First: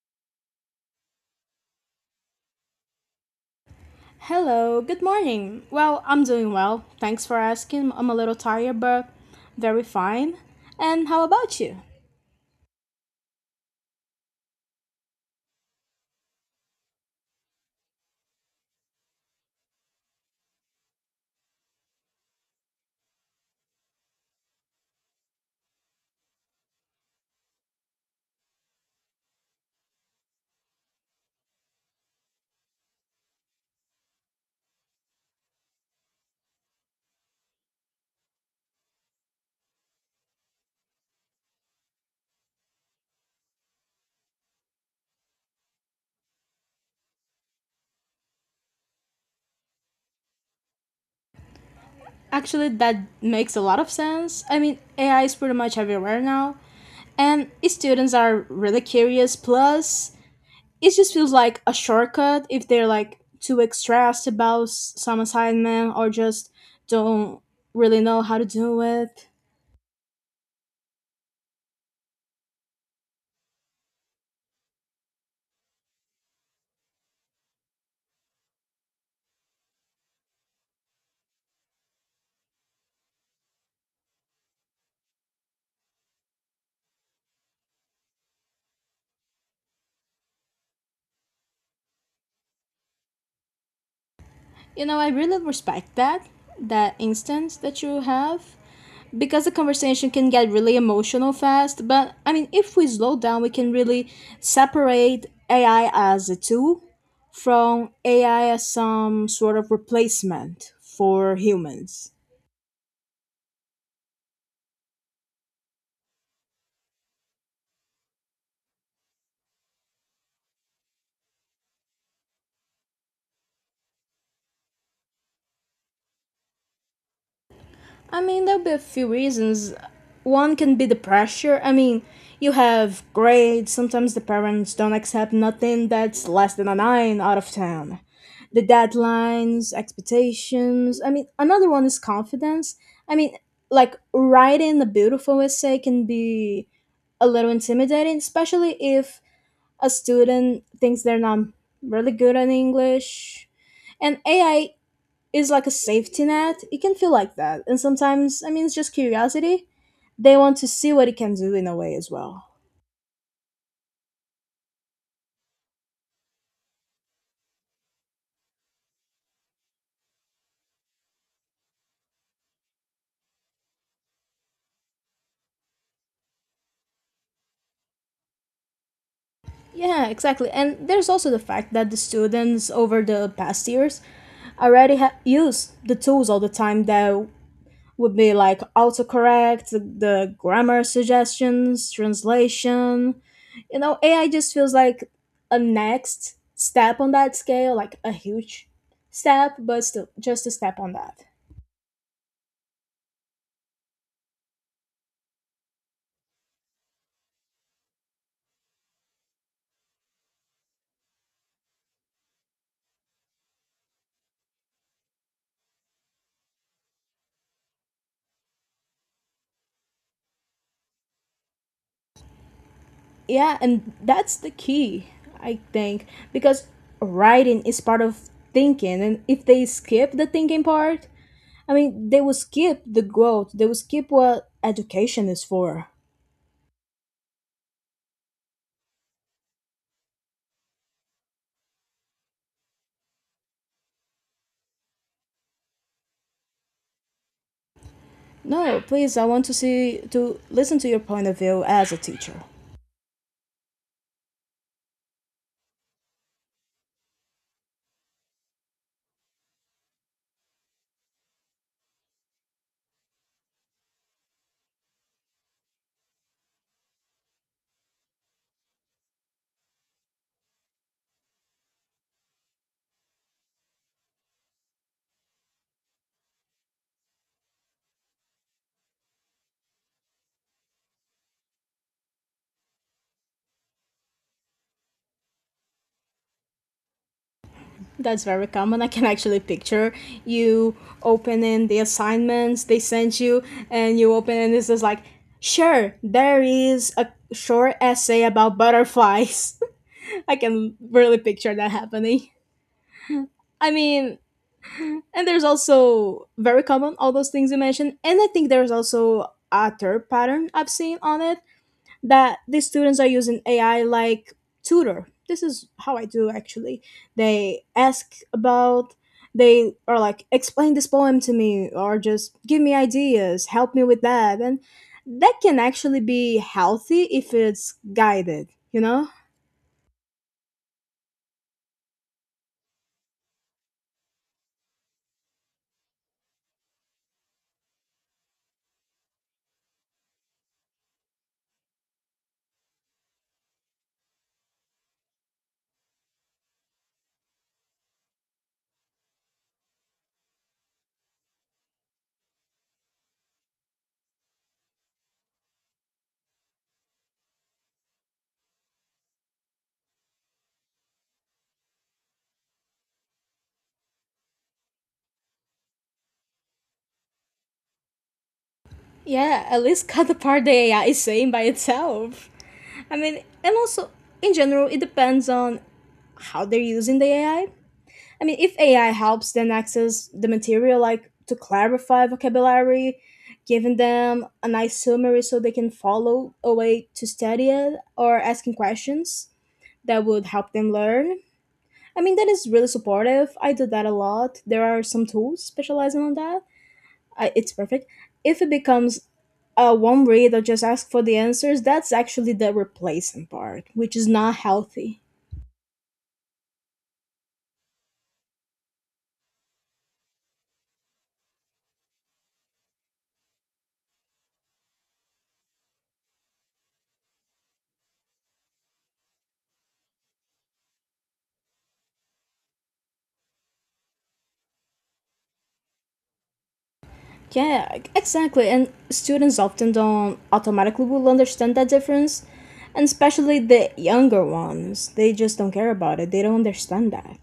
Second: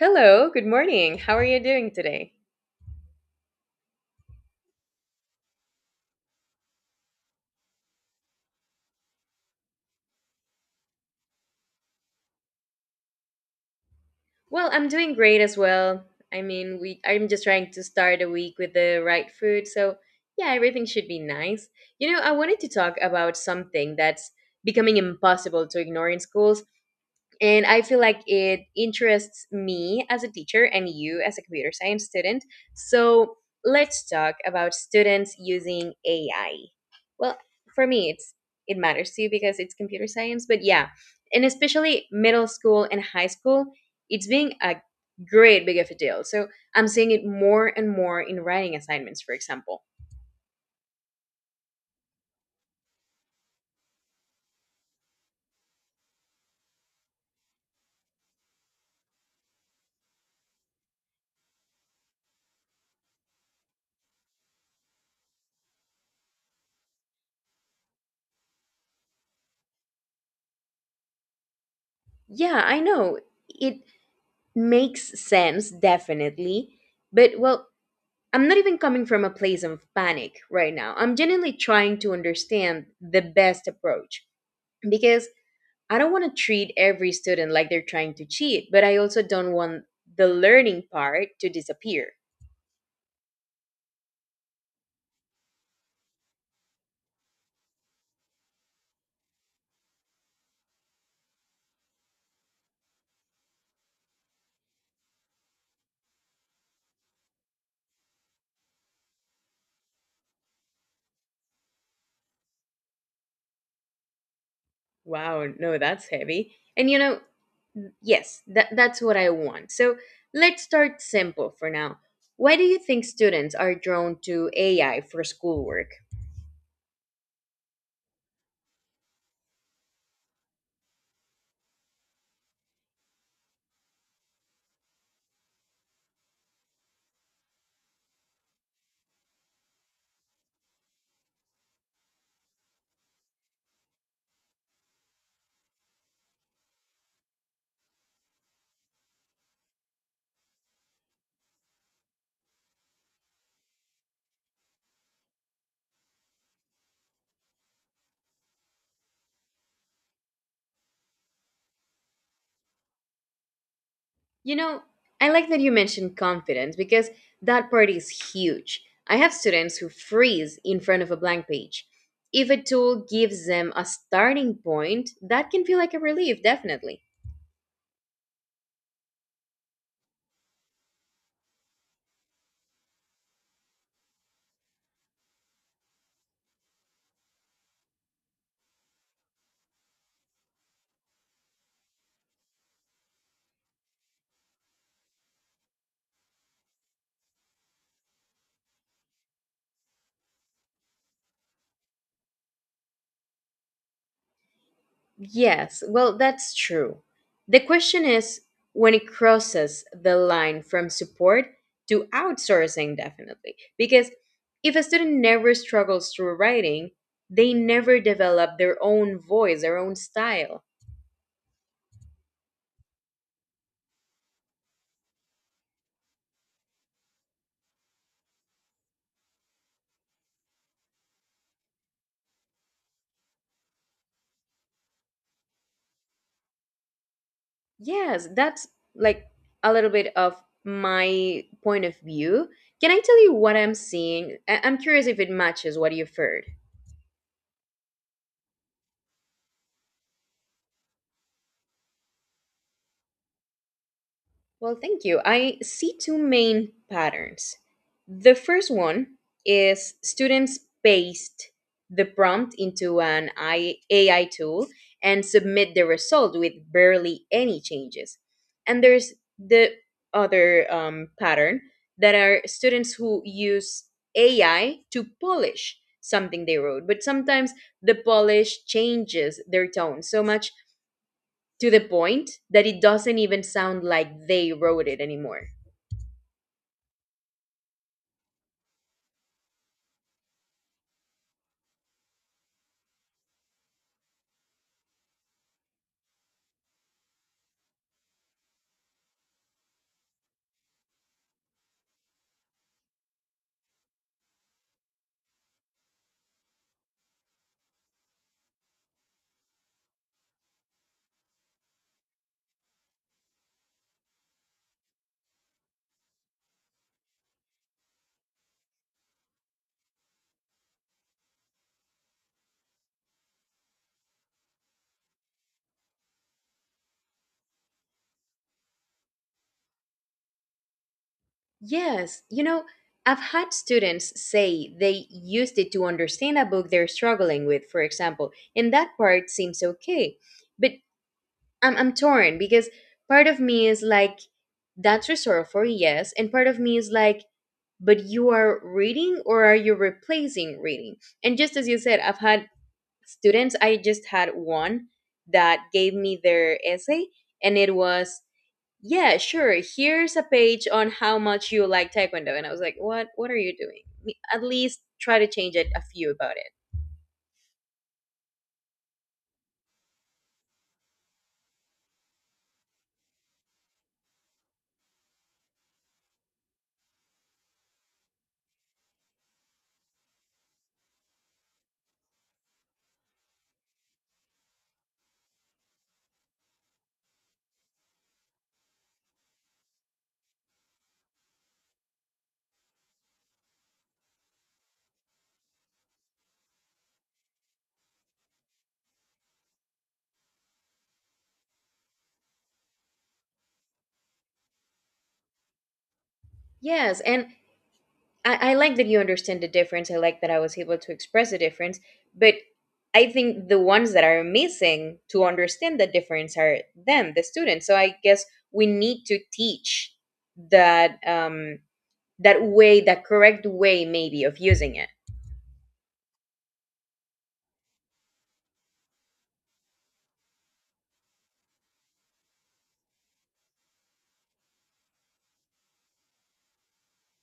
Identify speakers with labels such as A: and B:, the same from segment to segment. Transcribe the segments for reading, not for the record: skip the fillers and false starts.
A: Hello, good morning. How are you doing today?
B: Hello, good morning. Well, I'm doing well. Thanks for asking. I'm a little tired, but very fine. And how about you?
A: Well, I'm doing great as well. I mean, we I'm just trying to start a week with the right food, so yeah, everything should be nice. You know, I wanted to talk about something that's becoming impossible to ignore in schools. And I feel like it interests me as a teacher and you as a computer science student. So let's talk about students using AI. Well, for me, it matters to you because it's computer science, but yeah, and especially middle school and high school, it's being a great big of a deal. So I'm seeing it more and more in writing assignments, for example.
B: Actually, that makes a lot of sense. AI is pretty much everywhere now, and students are really curious. Plus, it just feels like a shortcut if they're like too stressed about some assignment or just don't really know how to do it.
A: Yeah, I know it makes sense definitely, but well, I'm not even coming from a place of panic right now. I'm genuinely trying to understand the best approach because I don't want to treat every student like they're trying to cheat, but I also don't want the learning part to disappear.
B: You know, I really respect that instance that you have because the conversation can get really emotional fast. But I mean, if we slow down, we can really separate AI as a tool from AI as some sort of replacement for humans.
A: Wow, no, that's heavy. And you know, yes, that's what I want. So let's start simple for now. Why do you think students are drawn to AI for schoolwork?
B: I mean, there'll be a few reasons. One can be the pressure. I mean, you have grades. Sometimes the parents don't accept nothing that's less than a 9 out of 10. The deadlines, expectations. I mean, another one is confidence. I mean, like writing a beautiful essay can be a little intimidating, especially if a student thinks they're not really good at English. And AI is like a safety net. It can feel like that. And sometimes, I mean, it's just curiosity. They want to see what it can do in a way as well.
A: You know, I like that you mentioned confidence because that part is huge. I have students who freeze in front of a blank page. If a tool gives them a starting point, that can feel like a relief, definitely.
B: Yeah, exactly. And there's also the fact that the students over the past years already use the tools all the time that would be like autocorrect, the grammar suggestions, translation. You know, AI just feels like a next step on that scale, like a huge step, but still just a step on that.
A: Yes, well, that's true. The question is when it crosses the line from support to outsourcing, definitely. Because if a student never struggles through writing, they never develop their own voice, their own style.
B: Yeah, and that's the key, I think, because writing is part of thinking, and if they skip the thinking part, I mean, they will skip the growth. They will skip what education is for.
A: Yes, that's like a little bit of my point of view. Can I tell you what I'm seeing? I'm curious if it matches what you've heard.
B: No, please, I want to see to listen to your point of view as a teacher.
A: Well, thank you. I see two main patterns. The first one is students paste the prompt into an AI tool and submit the result with barely any changes. And there's the other pattern that are students who use AI to polish something they wrote, but sometimes the polish changes their tone so much to the point that it doesn't even sound like they wrote it anymore.
B: That's very common. I can actually picture you opening the assignments they sent you, and you open and it's just like, sure, there is a short essay about butterflies. I can really picture that happening. I mean, and there's also very common all those things you mentioned, and I think there's also a third pattern I've seen on it that the students are using AI like tutor. This is how I do actually. They ask about they are like explain this poem to me or just give me ideas, help me with that. And that can actually be healthy if it's guided, you know?
A: Yes, you know, I've had students say they used it to understand a book they're struggling with, for example, and that part seems okay. But I'm torn because part of me is like, that's resourceful, yes, and part of me is like, but you are reading or are you replacing reading? And just as you said, I've had students, I just had one that gave me their essay, and it was, yeah, sure, here's a page on how much you like taekwondo. And I was like, what are you doing? At least try to change it a few about it.
B: Yeah, at least cut the part the AI is saying by itself. I mean, and also in general, it depends on how they're using the AI. I mean, if AI helps them access the material, like to clarify vocabulary, giving them a nice summary so they can follow a way to study it, or asking questions that would help them learn. I mean, that is really supportive. I do that a lot. There are some tools specializing on that. I, it's perfect. If it becomes a one read or just ask for the answers, that's actually the replacement part, which is not healthy.
A: Yes, and I like that you understand the difference. I like that I was able to express the difference, but I think the ones that are missing to understand the difference are them, the students. So I guess we need to teach that, that way, that correct way maybe of using it.
B: Yeah, exactly. And students often don't automatically will understand that difference, and especially the younger ones. They just don't care about it. They don't understand that.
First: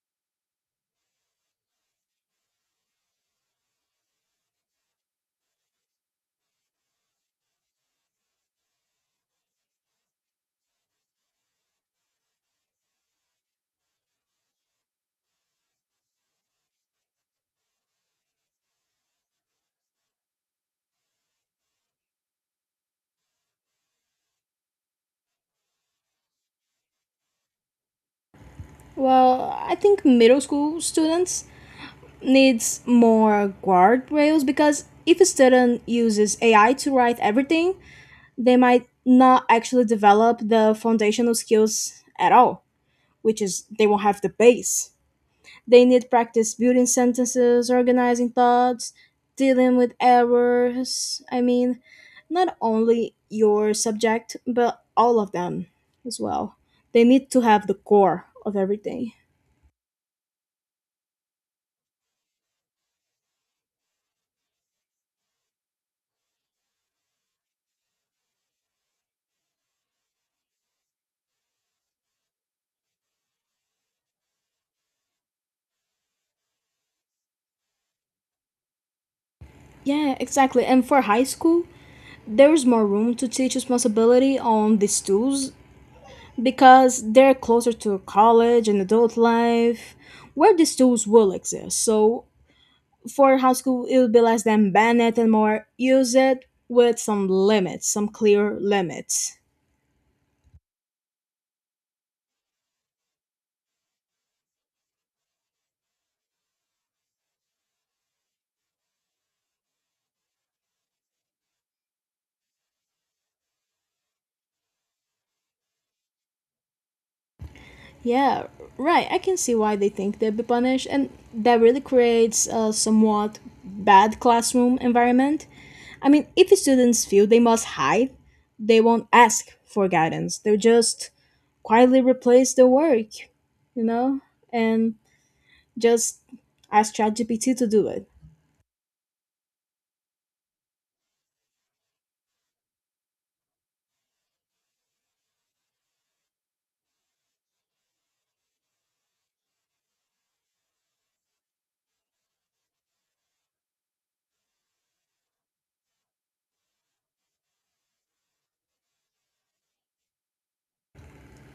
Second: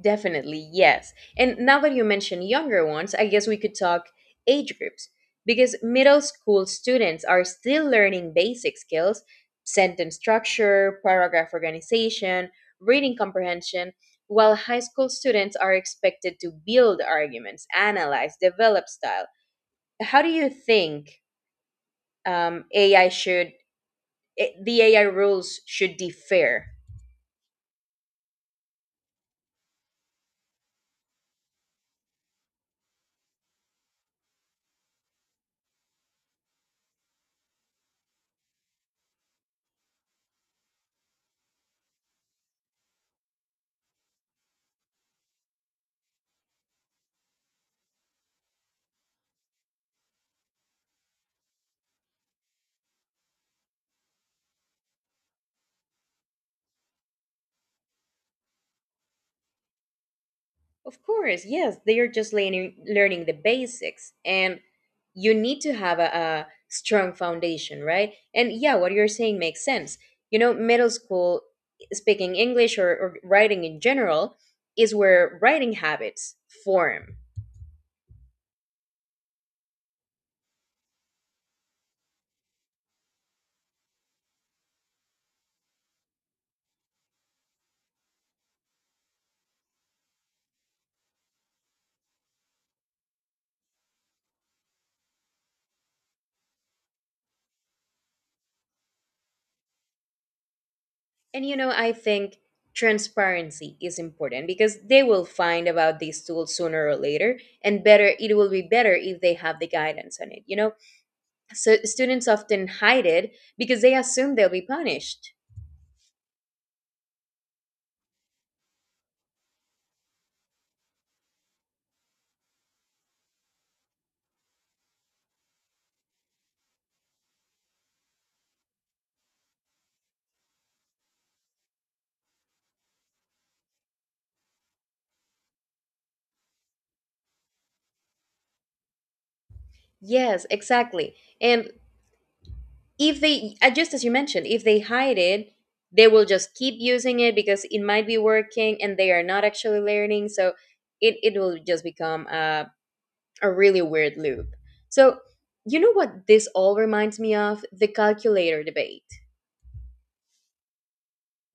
A: Definitely, yes. And now that you mention younger ones, I guess we could talk age groups, because middle school students are still learning basic skills, sentence structure, paragraph organization, reading comprehension, while high school students are expected to build arguments, analyze, develop style. How do you think AI should, the AI rules should differ?
B: Well, I think middle school students needs more guardrails because if a student uses AI to write everything, they might not actually develop the foundational skills at all, which is they won't have the base. They need practice building sentences, organizing thoughts, dealing with errors. I mean, not only your subject, but all of them as well. They need to have the core of everything.
A: Of course, yes, they are just learning, learning the basics. And you need to have a strong foundation, right? And yeah, what you're saying makes sense. You know, middle school, speaking English, or writing in general, is where writing habits form.
B: Yeah, exactly. And for high school, there is more room to teach responsibility on these tools because they're closer to college and adult life, where these tools will exist. So for high school, it will be less than ban it and more use it with some limits, some clear limits.
A: And you know, I think transparency is important because they will find about these tools sooner or later, and better it will be better if they have the guidance on it, you know? So students often hide it because they assume they'll be punished.
B: Yeah, right. I can see why they think they'd be punished, and that really creates a somewhat bad classroom environment. I mean, if the students feel they must hide, they won't ask for guidance. They'll just quietly replace the work, you know? And just ask ChatGPT to do it.
A: Yes, exactly. And if they just as you mentioned, if they hide it, they will just keep using it because it might be working and they are not actually learning. So it will just become a really weird loop. So you know what, this all reminds me of the calculator debate.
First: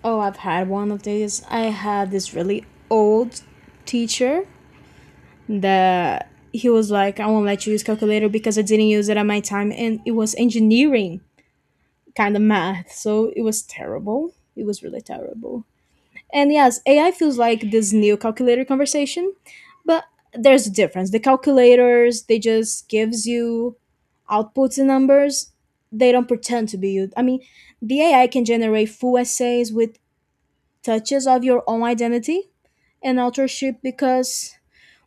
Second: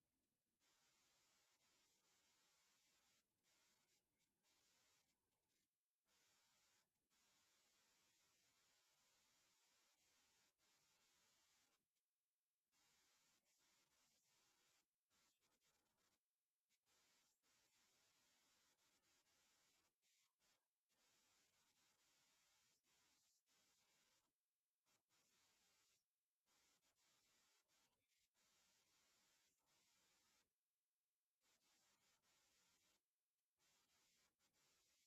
B: Oh, I've had one of these. I had this really old teacher that he was like, I won't let you use calculator because I didn't use it at my time, and it was engineering kind of math, so it was terrible. It was really terrible. And yes, AI feels like this new calculator conversation, but there's a difference. The calculators, they just gives you outputs and numbers. They don't pretend to be you. I mean, the AI can generate full essays with touches of your own identity and authorship because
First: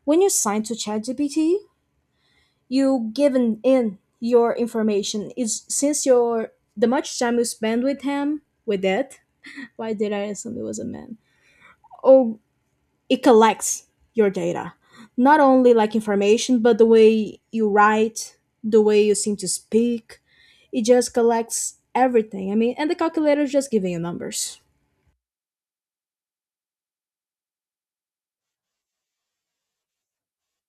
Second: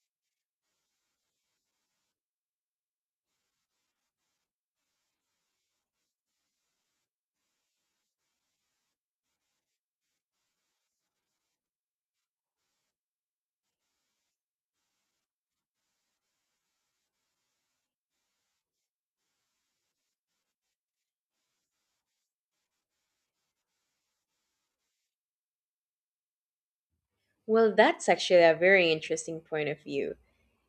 B: when you sign to ChatGPT, you given in your information. Is since your the much time you spend with him with it. Why did I assume it was a man? Oh, it collects your data, not only like information but the way you write, the way you seem to speak. It just collects everything. I mean, and the calculator is just giving you numbers,
A: Well, that's actually a very interesting point of view.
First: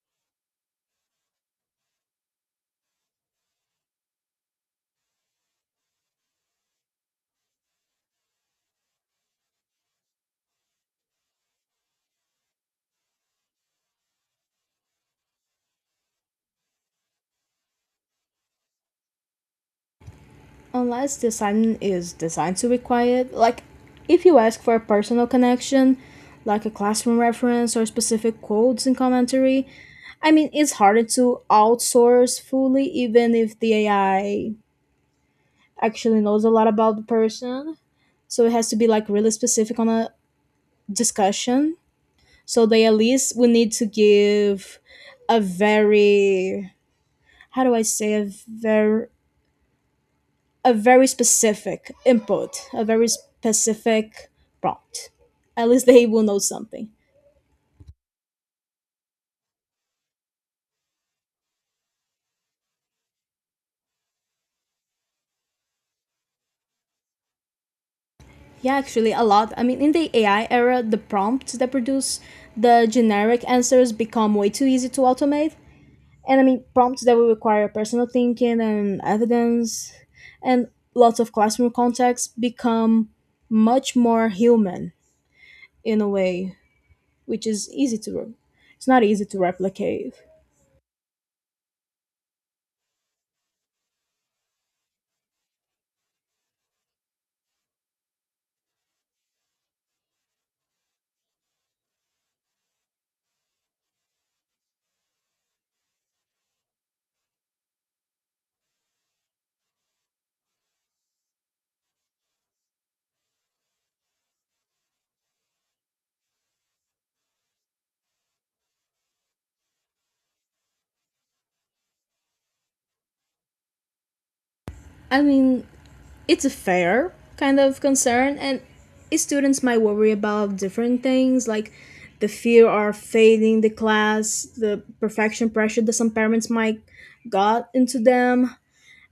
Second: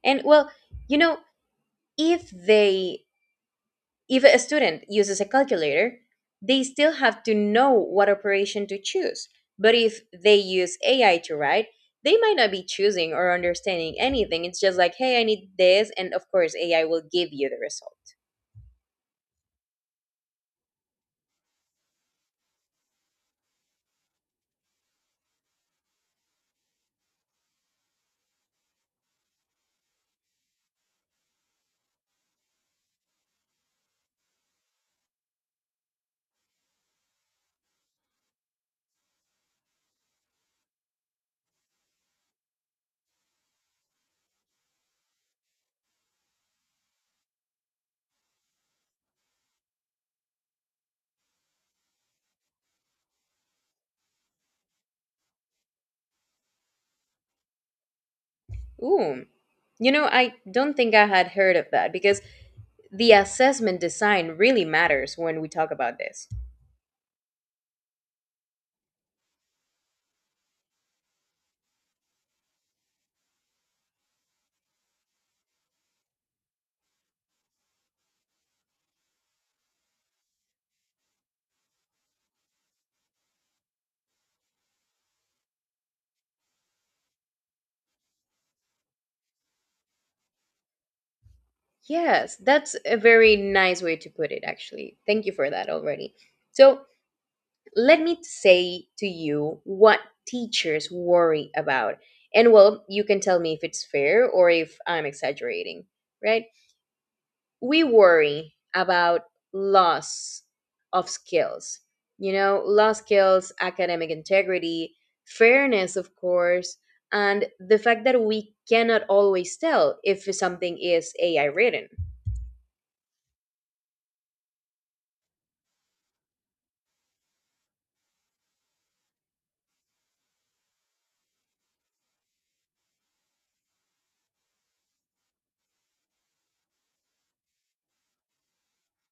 A: And well, you know, if they If a student uses a calculator, they still have to know what operation to choose. But if they use AI to write, they might not be choosing or understanding anything. It's just like, hey, I need this. And of course, AI will give you the result.
B: unless the assignment is designed to be quiet, like if you ask for a personal connection like a classroom reference or specific quotes and commentary. I mean, it's harder to outsource fully, even if the AI actually knows a lot about the person, so it has to be like really specific on a discussion. So they at least would need to give a very, how do I say, a very, a very specific input, a very specific prompt. At least they will know something.
A: Ooh. You know, I don't think I had heard of that because the assessment design really matters when we talk about this.
B: Yeah, actually, a lot. I mean, in the AI era, the prompts that produce the generic answers become way too easy to automate. And I mean prompts that will require personal thinking and evidence and lots of classroom context become much more human in a way, which is easy to, it's not easy to replicate.
A: Yes, that's a very nice way to put it, actually. Thank you for that already. So, let me say to you what teachers worry about. And well, you can tell me if it's fair or if I'm exaggerating, right? We worry about loss of skills, you know, lost skills, academic integrity, fairness, of course, and the fact that we cannot always tell if something is AI written.
B: I mean, it's a fair kind of concern, and students might worry about different things like the fear of failing the class, the perfection pressure that some parents might got into them,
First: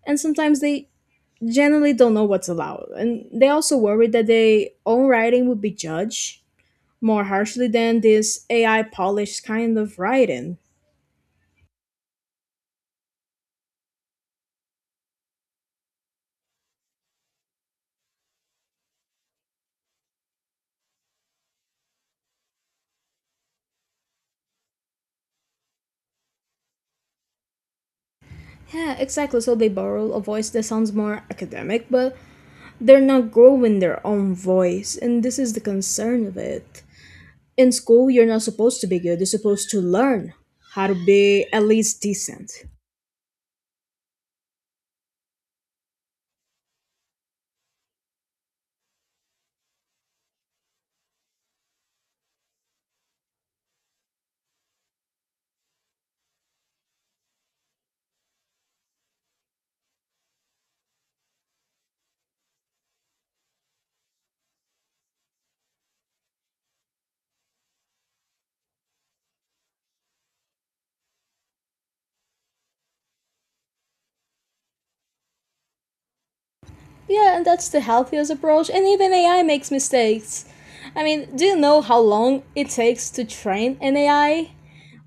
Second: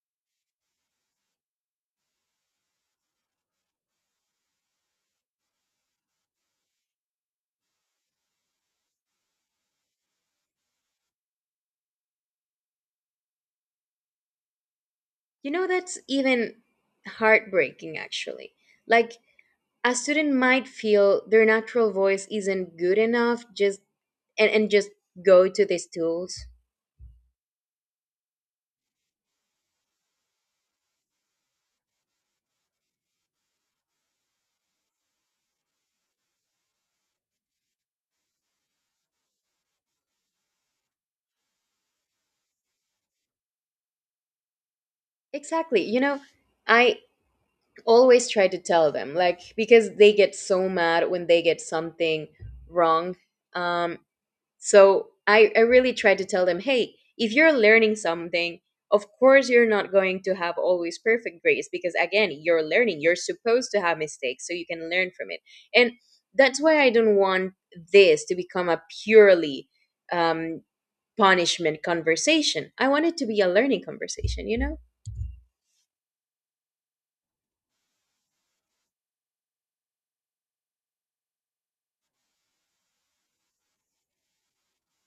B: and sometimes they generally don't know what's allowed. And they also worry that their own writing would be judged more harshly than this AI polished kind of writing.
A: You know, that's even heartbreaking, actually. Like, a student might feel their natural voice isn't good enough, just and just go to these tools.
B: Yeah, exactly. So they borrow a voice that sounds more academic, but they're not growing their own voice. And this is the concern of it. In school, you're not supposed to be good, you're supposed to learn how to be at least decent.
A: Exactly, you know, I always try to tell them, like, because they get so mad when they get something wrong. um So I really try to tell them, hey, if you're learning something, of course you're not going to have always perfect grades because, again, you're learning. You're supposed to have mistakes so you can learn from it. And that's why I don't want this to become a purely um, punishment conversation. I want it to be a learning conversation, you know?
B: Yeah, and that's the healthiest approach. And even AI makes mistakes. I mean, do you know how long it takes to train an AI?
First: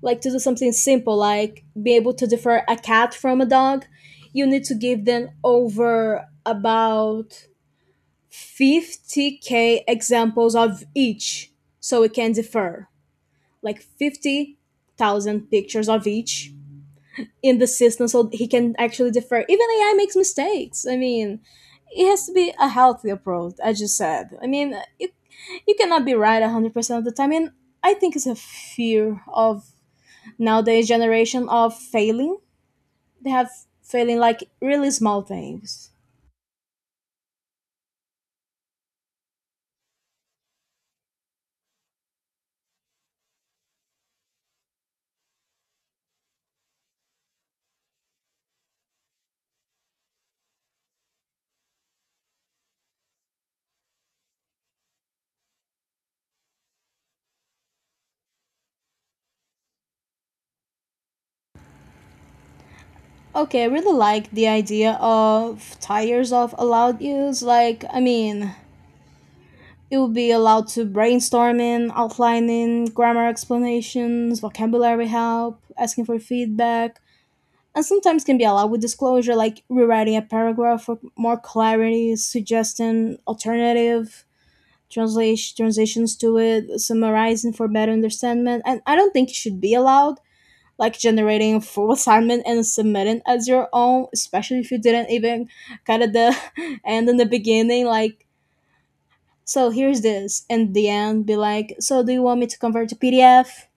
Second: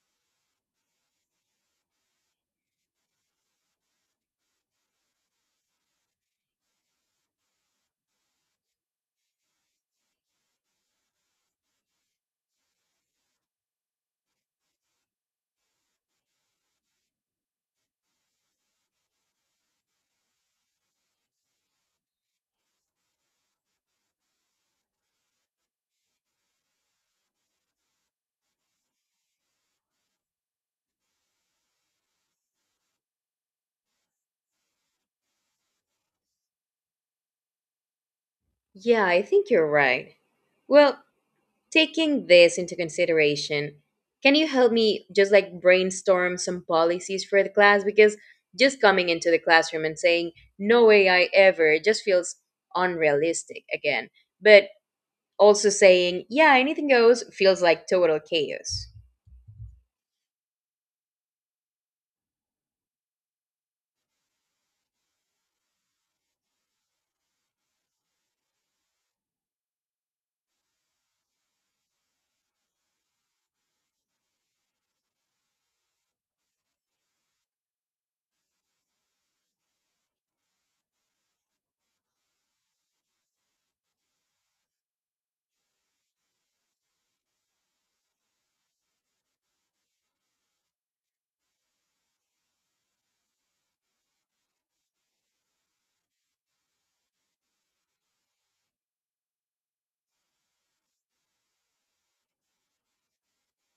B: Like to do something simple like be able to differ a cat from a dog, you need to give them over about 50K examples of each, so it can differ, like 50,000 pictures of each in the system so he can actually differ. Even AI makes mistakes. I mean, it has to be a healthy approach, as you said. I mean, you cannot be right 100% of the time, and I think it's a fear of nowadays generation of failing. They have failing like really small things.
A: Yeah, I think you're right. Well, taking this into consideration, can you help me just like brainstorm some policies for the class? Because just coming into the classroom and saying no AI ever just feels unrealistic again. But also saying, yeah, anything goes feels like total chaos.
B: Okay, I really like the idea of tires of allowed use. Like, I mean, it will be allowed to brainstorming, outlining, grammar explanations, vocabulary help, asking for feedback. And sometimes can be allowed with disclosure, like rewriting a paragraph for more clarity, suggesting alternative translations to it, summarizing for better understanding. And I don't think it should be allowed, like generating a full assignment and submitting as your own, especially if you didn't even kind of the end in the beginning, like so here's this and the end be like, so do you want me to convert to PDF?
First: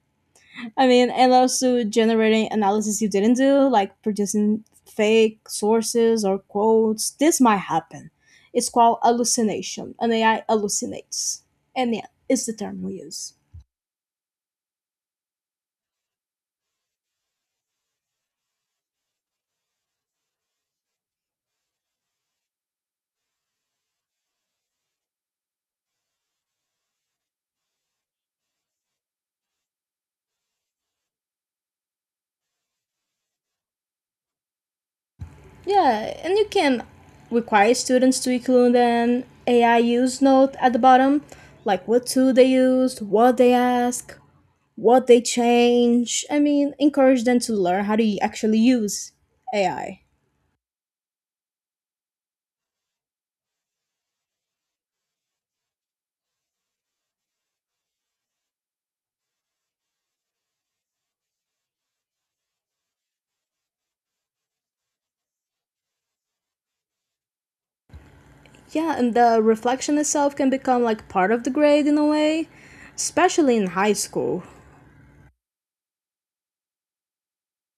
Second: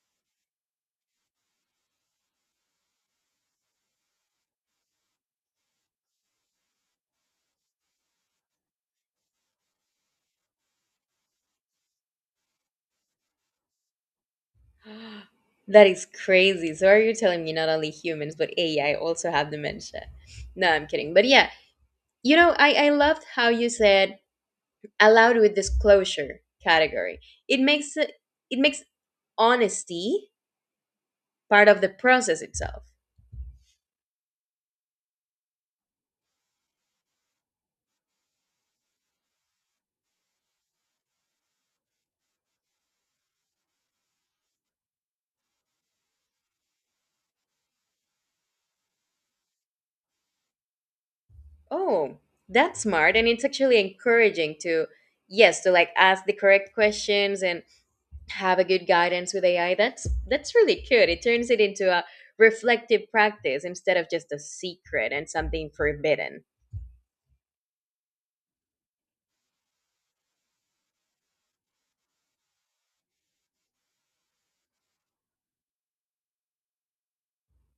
B: I mean, and also generating analysis you didn't do, like producing fake sources or quotes. This might happen. It's called hallucination. An AI hallucinates. And yeah, it's the term we use.
A: That is crazy. So are you telling me not only humans but AI also have dementia? No, I'm kidding. But yeah, you know, I loved how you said allowed with disclosure category. It makes it, it makes honesty part of the process itself.
B: Yeah, and you can require students to include an AI use note at the bottom, like what tool they used, what they ask, what they change. I mean, encourage them to learn how to actually use AI.
A: Oh, that's smart, and it's actually encouraging to, yes, to like ask the correct questions and have a good guidance with AI. That's really good. It turns it into a reflective practice instead of just a secret and something forbidden.
B: Yeah, and the reflection itself can become like part of the grade in a way, especially in high school.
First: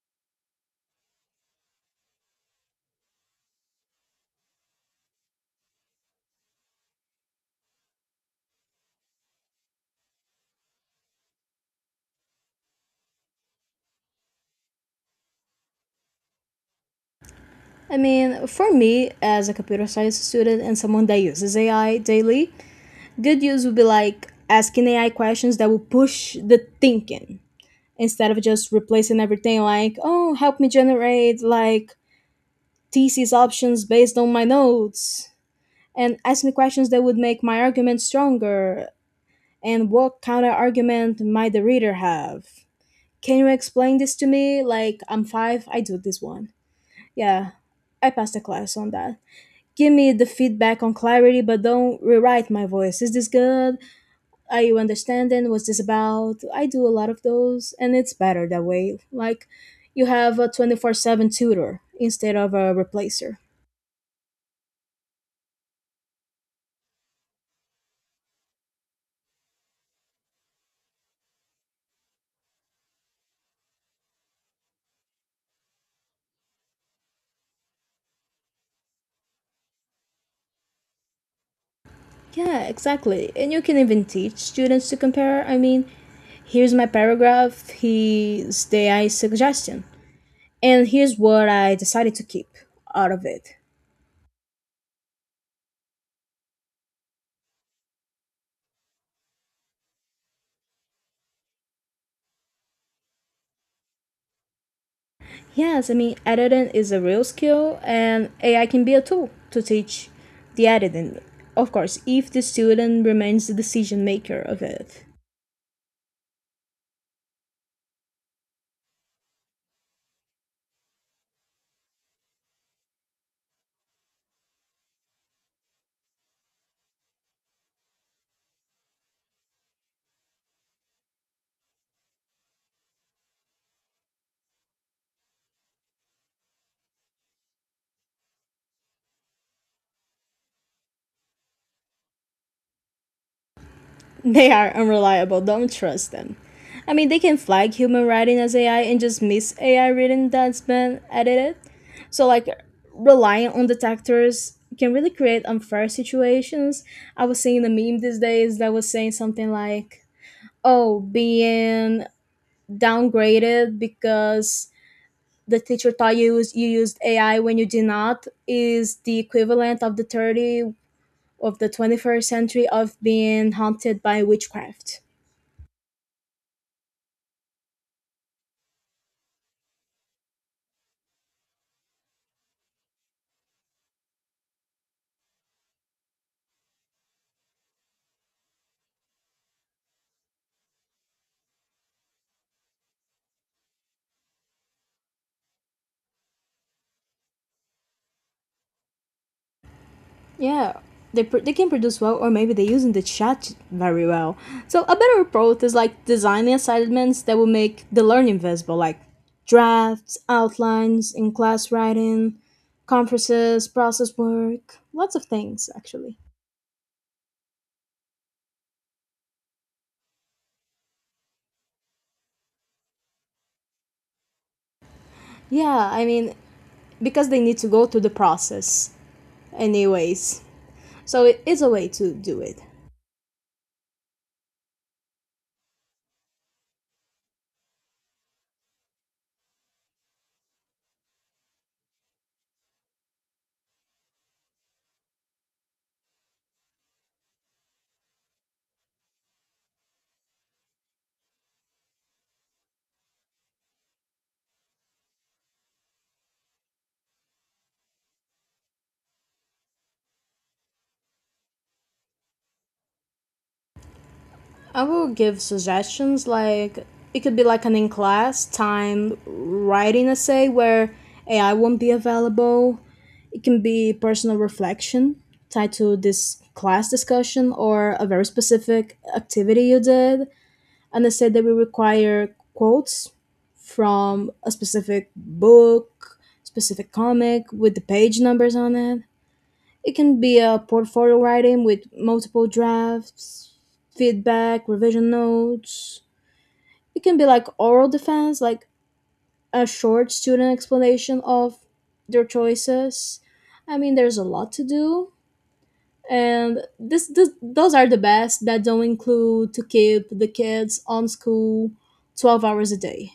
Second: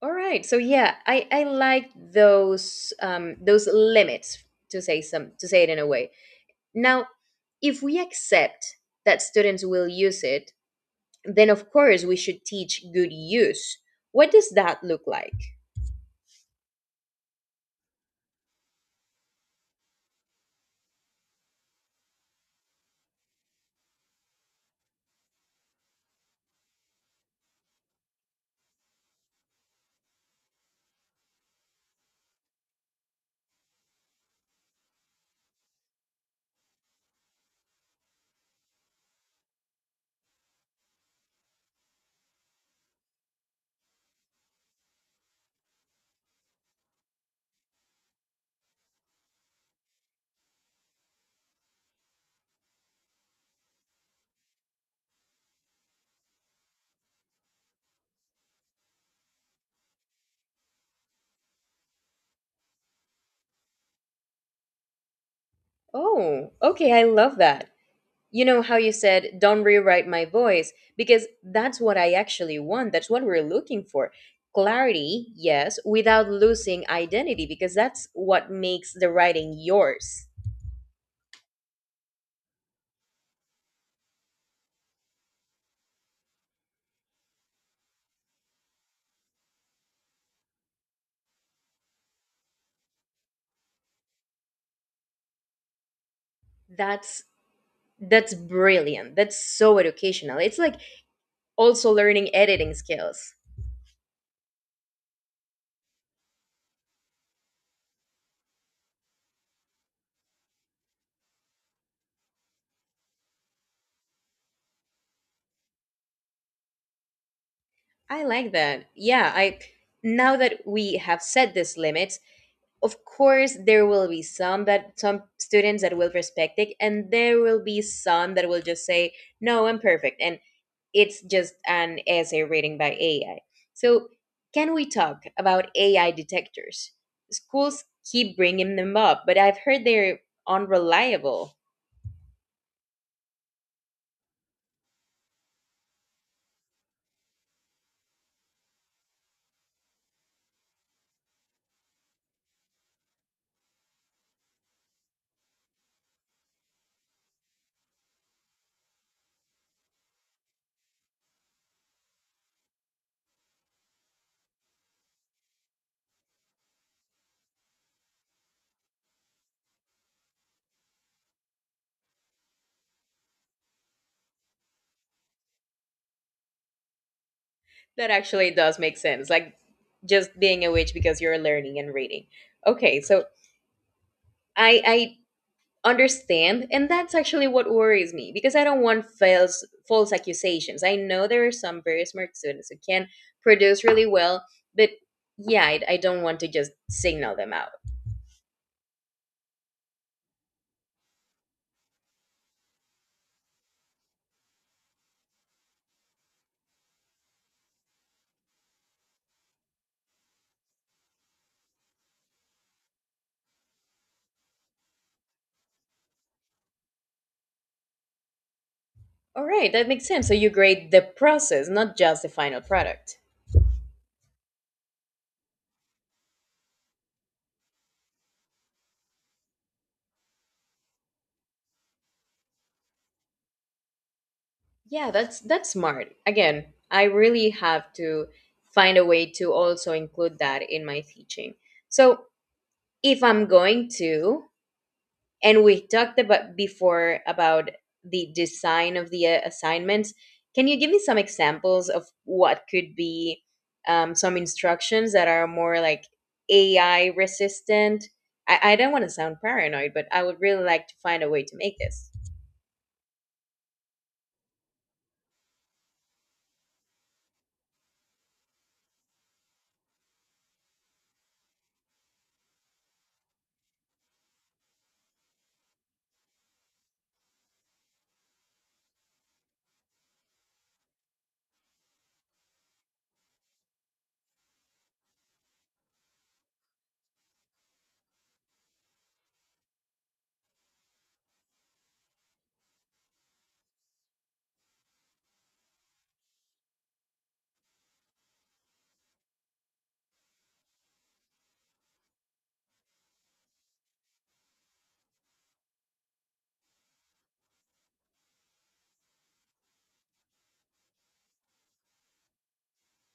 A: All right, so yeah, I like those limits, to say some, to say it in a way. Now, if we accept that students will use it, then of course we should teach good use. What does that look like?
B: I mean, for me, as a computer science student and someone that uses AI daily, good use would be like asking AI questions that will push the thinking instead of just replacing everything like, oh, help me generate like thesis options based on my notes and ask me questions that would make my argument stronger and what counter argument might the reader have. Can you explain this to me? Like, I'm five, I do this one. Yeah, I passed the class on that. Give me the feedback on clarity, but don't rewrite my voice. Is this good? Are you understanding? What's this about? I do a lot of those, and it's better that way. Like, you have a 24/7 tutor instead of a replacer.
A: Oh, okay, I love that. You know how you said, don't rewrite my voice, because that's what I actually want. That's what we're looking for. Clarity, yes, without losing identity, because that's what makes the writing yours.
B: Yeah, exactly. And you can even teach students to compare. Here's my paragraph, here's the AI suggestion. And here's what I decided to keep out of it.
A: That's that's brilliant. That's so educational. It's like also learning editing skills.
B: Yes, editing is a real skill, and AI can be a tool to teach the editing. Of course, if the student remains the decision maker of it,
A: I like that. Yeah, I, now that we have set this limit, of course there will be some, that some students that will respect it and there will be some that will just say, "No, I'm perfect." And it's just an essay rating by AI. So, can we talk about AI detectors? Schools keep bringing them up, but I've heard they're unreliable.
B: they are unreliable, don't trust them. I mean, they can flag human writing as AI and just miss AI writing that's been edited. So, like, relying on detectors can really create unfair situations. I was seeing a meme these days that was saying something like, oh, being downgraded because the teacher taught you you used AI when you did not is the equivalent of the 30 of the 21st century of being haunted by witchcraft.
A: That actually does make sense. Like, just being a witch because you're learning and reading. Okay, so I understand, and that's actually what worries me, because I don't want false accusations. I know there are some very smart students who can produce really well, but yeah, I don't want to just signal them out.
B: Yeah, they can produce well, or maybe they using the chat very well. So a better approach is like designing assignments that will make the learning visible, like drafts, outlines, in class writing, conferences, process work, lots of things actually.
A: All right, that makes sense, so you grade the process, not just the final product.
B: Yeah, because they need to go through the process anyways. So it is a way to do it.
A: Yeah, that's smart again. I really have to find a way to also include that in my teaching. So if I'm going to, and we talked about before about the design of the assignments, can you give me some examples of what could be some instructions that are more like AI resistant? I don't want to sound paranoid, but I would really like to find a way to make this.
B: I will give suggestions like, it could be like an in class time writing essay where AI won't be available. It can be personal reflection tied to this class discussion or a very specific activity you did, and they said that we require quotes from a specific book, specific comic with the page numbers on it. It can be a portfolio writing with multiple drafts, feedback, revision notes. It can be like oral defense, like a short student explanation of their choices. I mean, there's a lot to do, and this those are the best that don't include to keep the kids on school 12 hours a day,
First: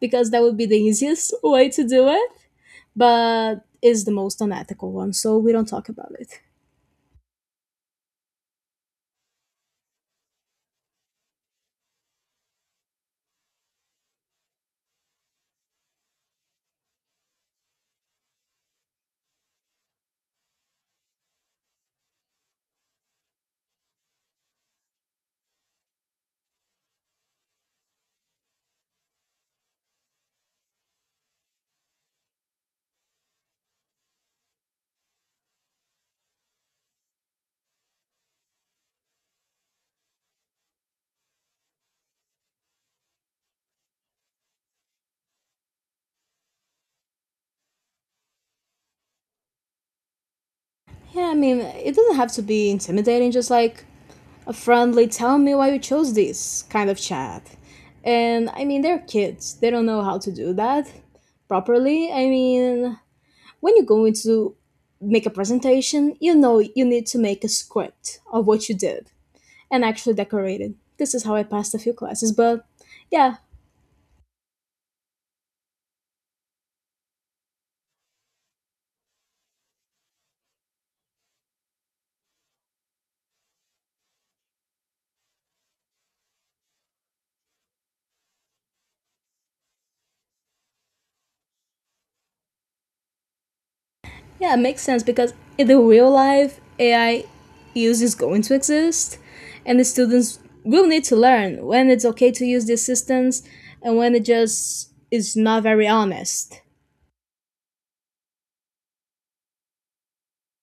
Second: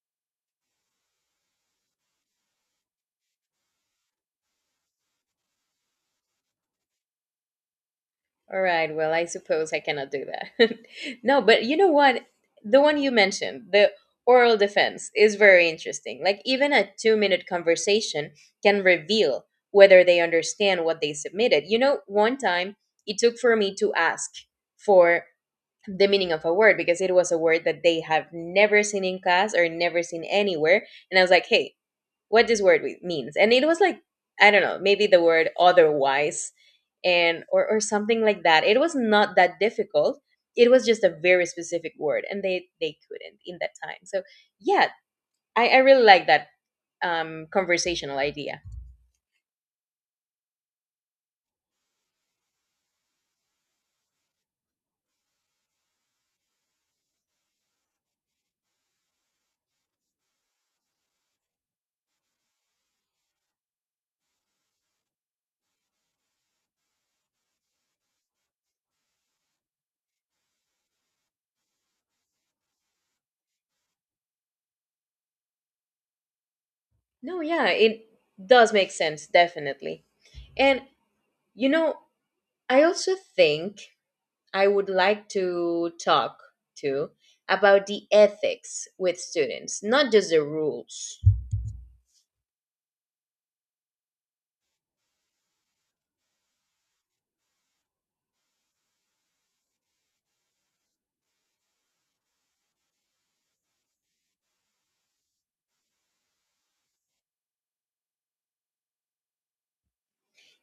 B: because that would be the easiest way to do it, but is the most unethical one, so we don't talk about it.
A: All right. Well, I suppose I cannot do that. No, but you know what? The one you mentioned, the oral defense, is very interesting. Like, even a 2 minute conversation can reveal whether they understand what they submitted. You know, one time it took for me to ask for the meaning of a word because it was a word that they have never seen in class or never seen anywhere. And I was like, hey, what this word means? And it was like, I don't know, maybe the word otherwise and or something like that. It was not that difficult, it was just a very specific word and they couldn't in that time. So yeah, I really like that conversational idea.
B: Yeah, it doesn't have to be intimidating, just like a friendly, tell me why you chose this kind of chat. And I mean, they're kids, they don't know how to do that properly. I mean, when you're going to make a presentation, you know you need to make a script of what you did and actually decorate it. This is how I passed a few classes, but yeah.
A: No, yeah, it does make sense, definitely. And you know, I also think I would like to talk to about the ethics with students, not just the rules.
B: Yeah, it makes sense because in the real life, AI use is going to exist, and the students will need to learn when it's okay to use the assistance and when it just is not very honest.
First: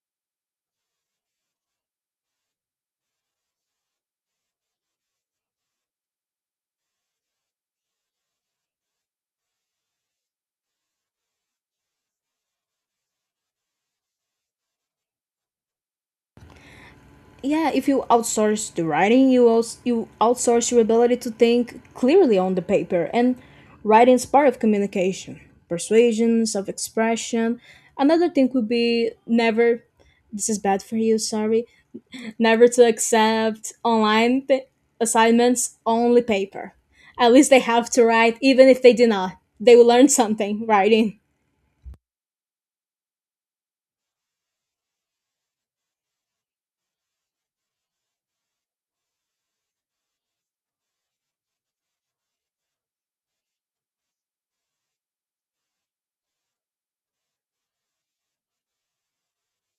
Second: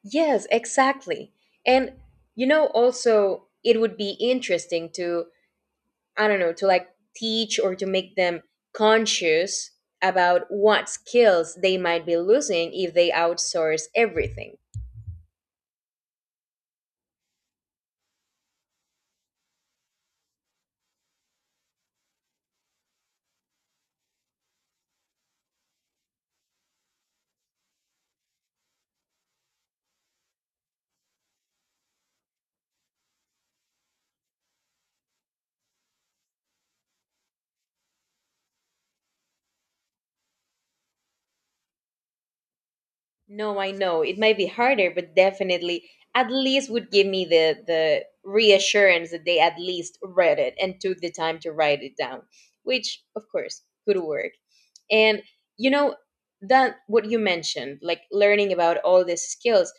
A: Yes, exactly. And you know, also it would be interesting to, I don't know, to like teach or to make them conscious about what skills they might be losing if they outsource everything.
B: Yeah, if you outsource the writing, you also, you outsource your ability to think clearly on the paper, and writing is part of communication, persuasion, self expression. Another thing would be never. This is bad for you. Sorry, never to accept online assignments, only paper. At least they have to write, even if they do not. They will learn something writing.
A: No, I know it might be harder, but definitely at least would give me the reassurance that they at least read it and took the time to write it down, which of course could work. And you know, that what you mentioned, like learning about all these skills,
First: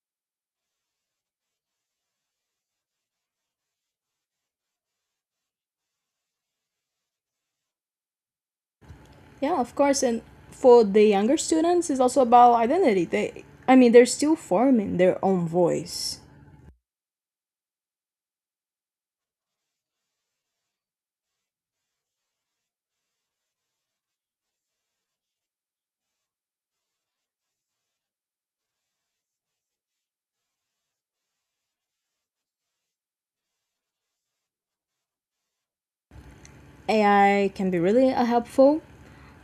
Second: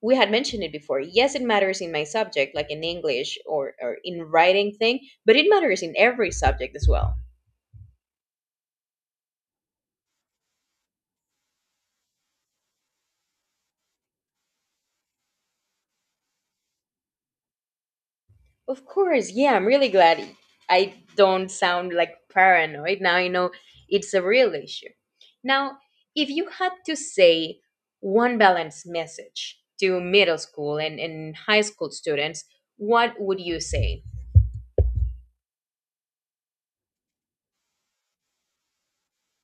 A: we had mentioned it before. Yes, it matters in my subject, like in English, or in writing thing, but it matters in every subject as well.
B: Yeah, of course. And for the younger students, it's also about identity. They, I mean, they're still forming their own voice.
A: Of course, yeah, I'm really glad I don't sound like paranoid now. I know it's a real issue now. If you had to say one balanced message to middle school and high school students, what would you say?
B: AI can be really helpful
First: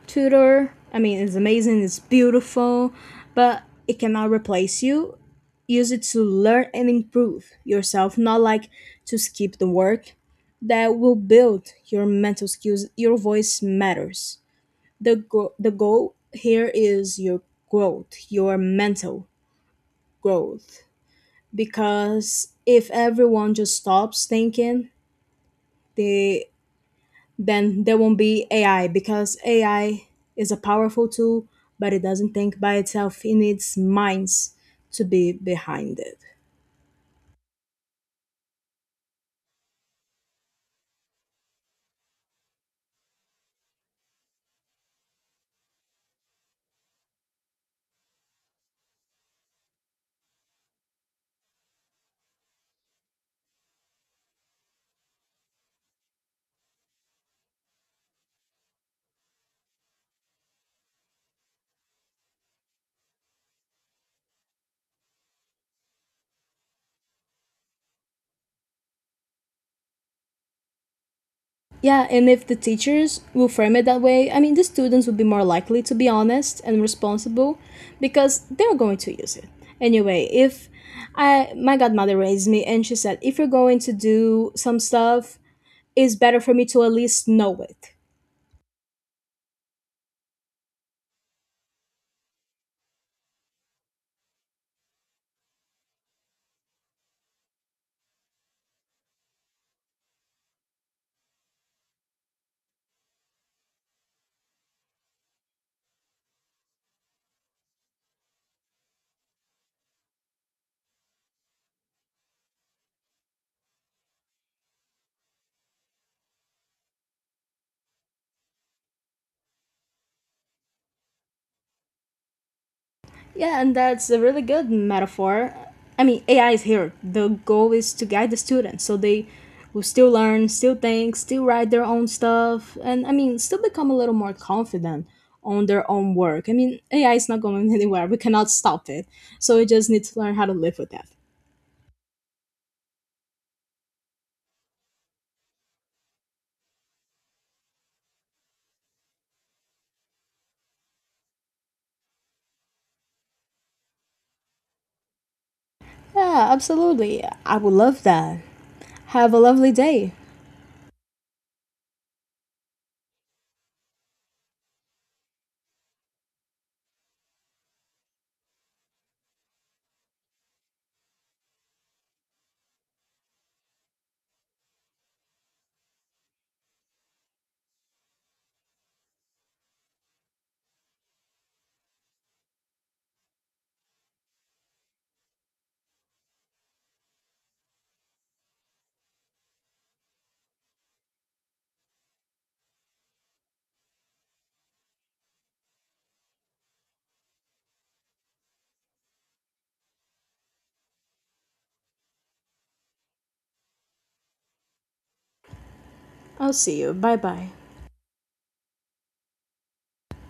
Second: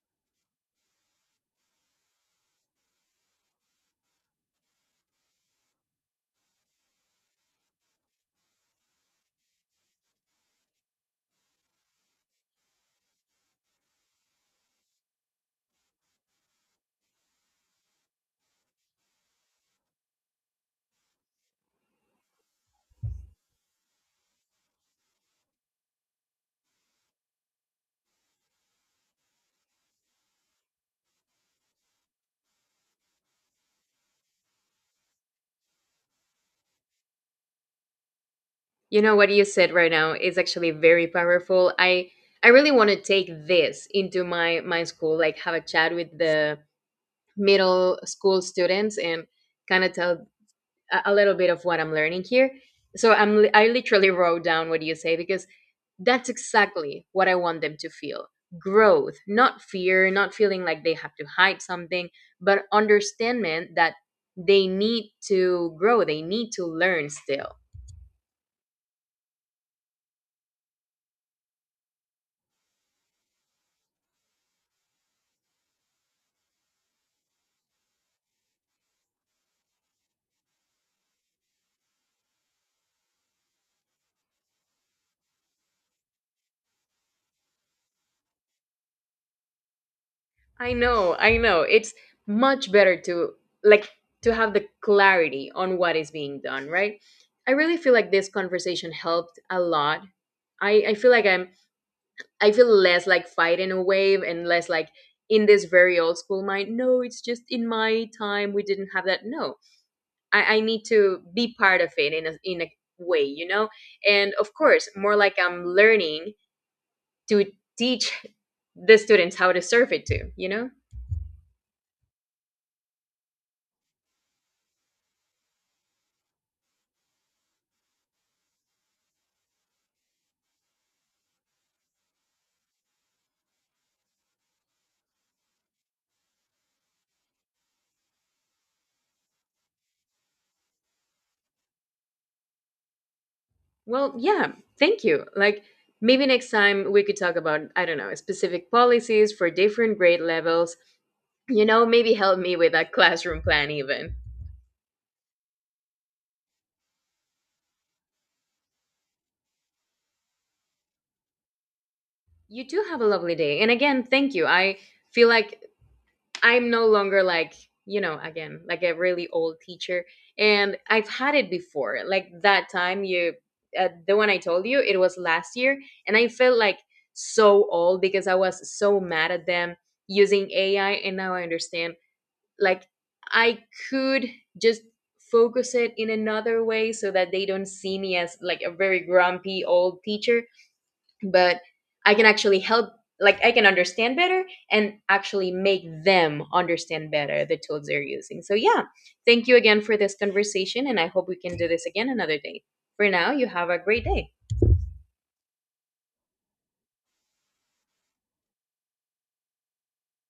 B: tutor. I mean, it's amazing, it's beautiful, but it cannot replace you. Use it to learn and improve yourself, not like to skip the work that will build your mental skills. Your voice matters. The goal here is your growth, your mental growth. Because if everyone just stops thinking, they, then there won't be AI, because AI is a powerful tool, but it doesn't think by itself. It needs minds to be behind it.
A: You know what you said right now is actually very powerful. I really want to take this into my school, like have a chat with the middle school students and kind of tell a little bit of what I'm learning here. So I literally wrote down what you say because that's exactly what I want them to feel. Growth, not fear, not feeling like they have to hide something, but understanding that they need to grow, they need to learn still.
B: Yeah, and if the teachers will frame it that way, I mean, the students will be more likely to be honest and responsible because they're going to use it. Anyway, if I my godmother raised me and she said, if you're going to do some stuff, it's better for me to at least know it.
A: I know, I know. It's much better to, like, to have the clarity on what is being done, right? I really feel like this conversation helped a lot. I feel like I feel less like fighting a wave and less like in this very old school mind. No, it's just in my time we didn't have that. No, I need to be part of it in a way, you know. And of course, more like I'm learning to teach the students how to surf it too, you know.
B: Yeah, and that's a really good metaphor. I mean, AI is here. The goal is to guide the students so they will still learn, still think, still write their own stuff, and I mean, still become a little more confident on their own work. I mean, AI is not going anywhere. We cannot stop it. So we just need to learn how to live with that.
A: Well, yeah, thank you. Like maybe next time we could talk about, I don't know, specific policies for different grade levels. You know, maybe help me with that classroom plan even.
B: Yeah, absolutely. I would love that. Have a lovely day.
A: You do have a lovely day. And again, thank you. I feel like I'm no longer like, you know, again, like a really old teacher. And I've had it before. Like that time the one I told you, it was last year. And I felt like so old because I was so mad at them using AI. And now I understand, like, I could just focus it in another way so that they don't see me as like a very grumpy old teacher, but I can actually help, like I can understand better and actually make them understand better the tools they're using. So yeah, thank you again for this conversation and I hope we can do this again another day. For now, you have a great day.
B: I'll see you. Bye bye.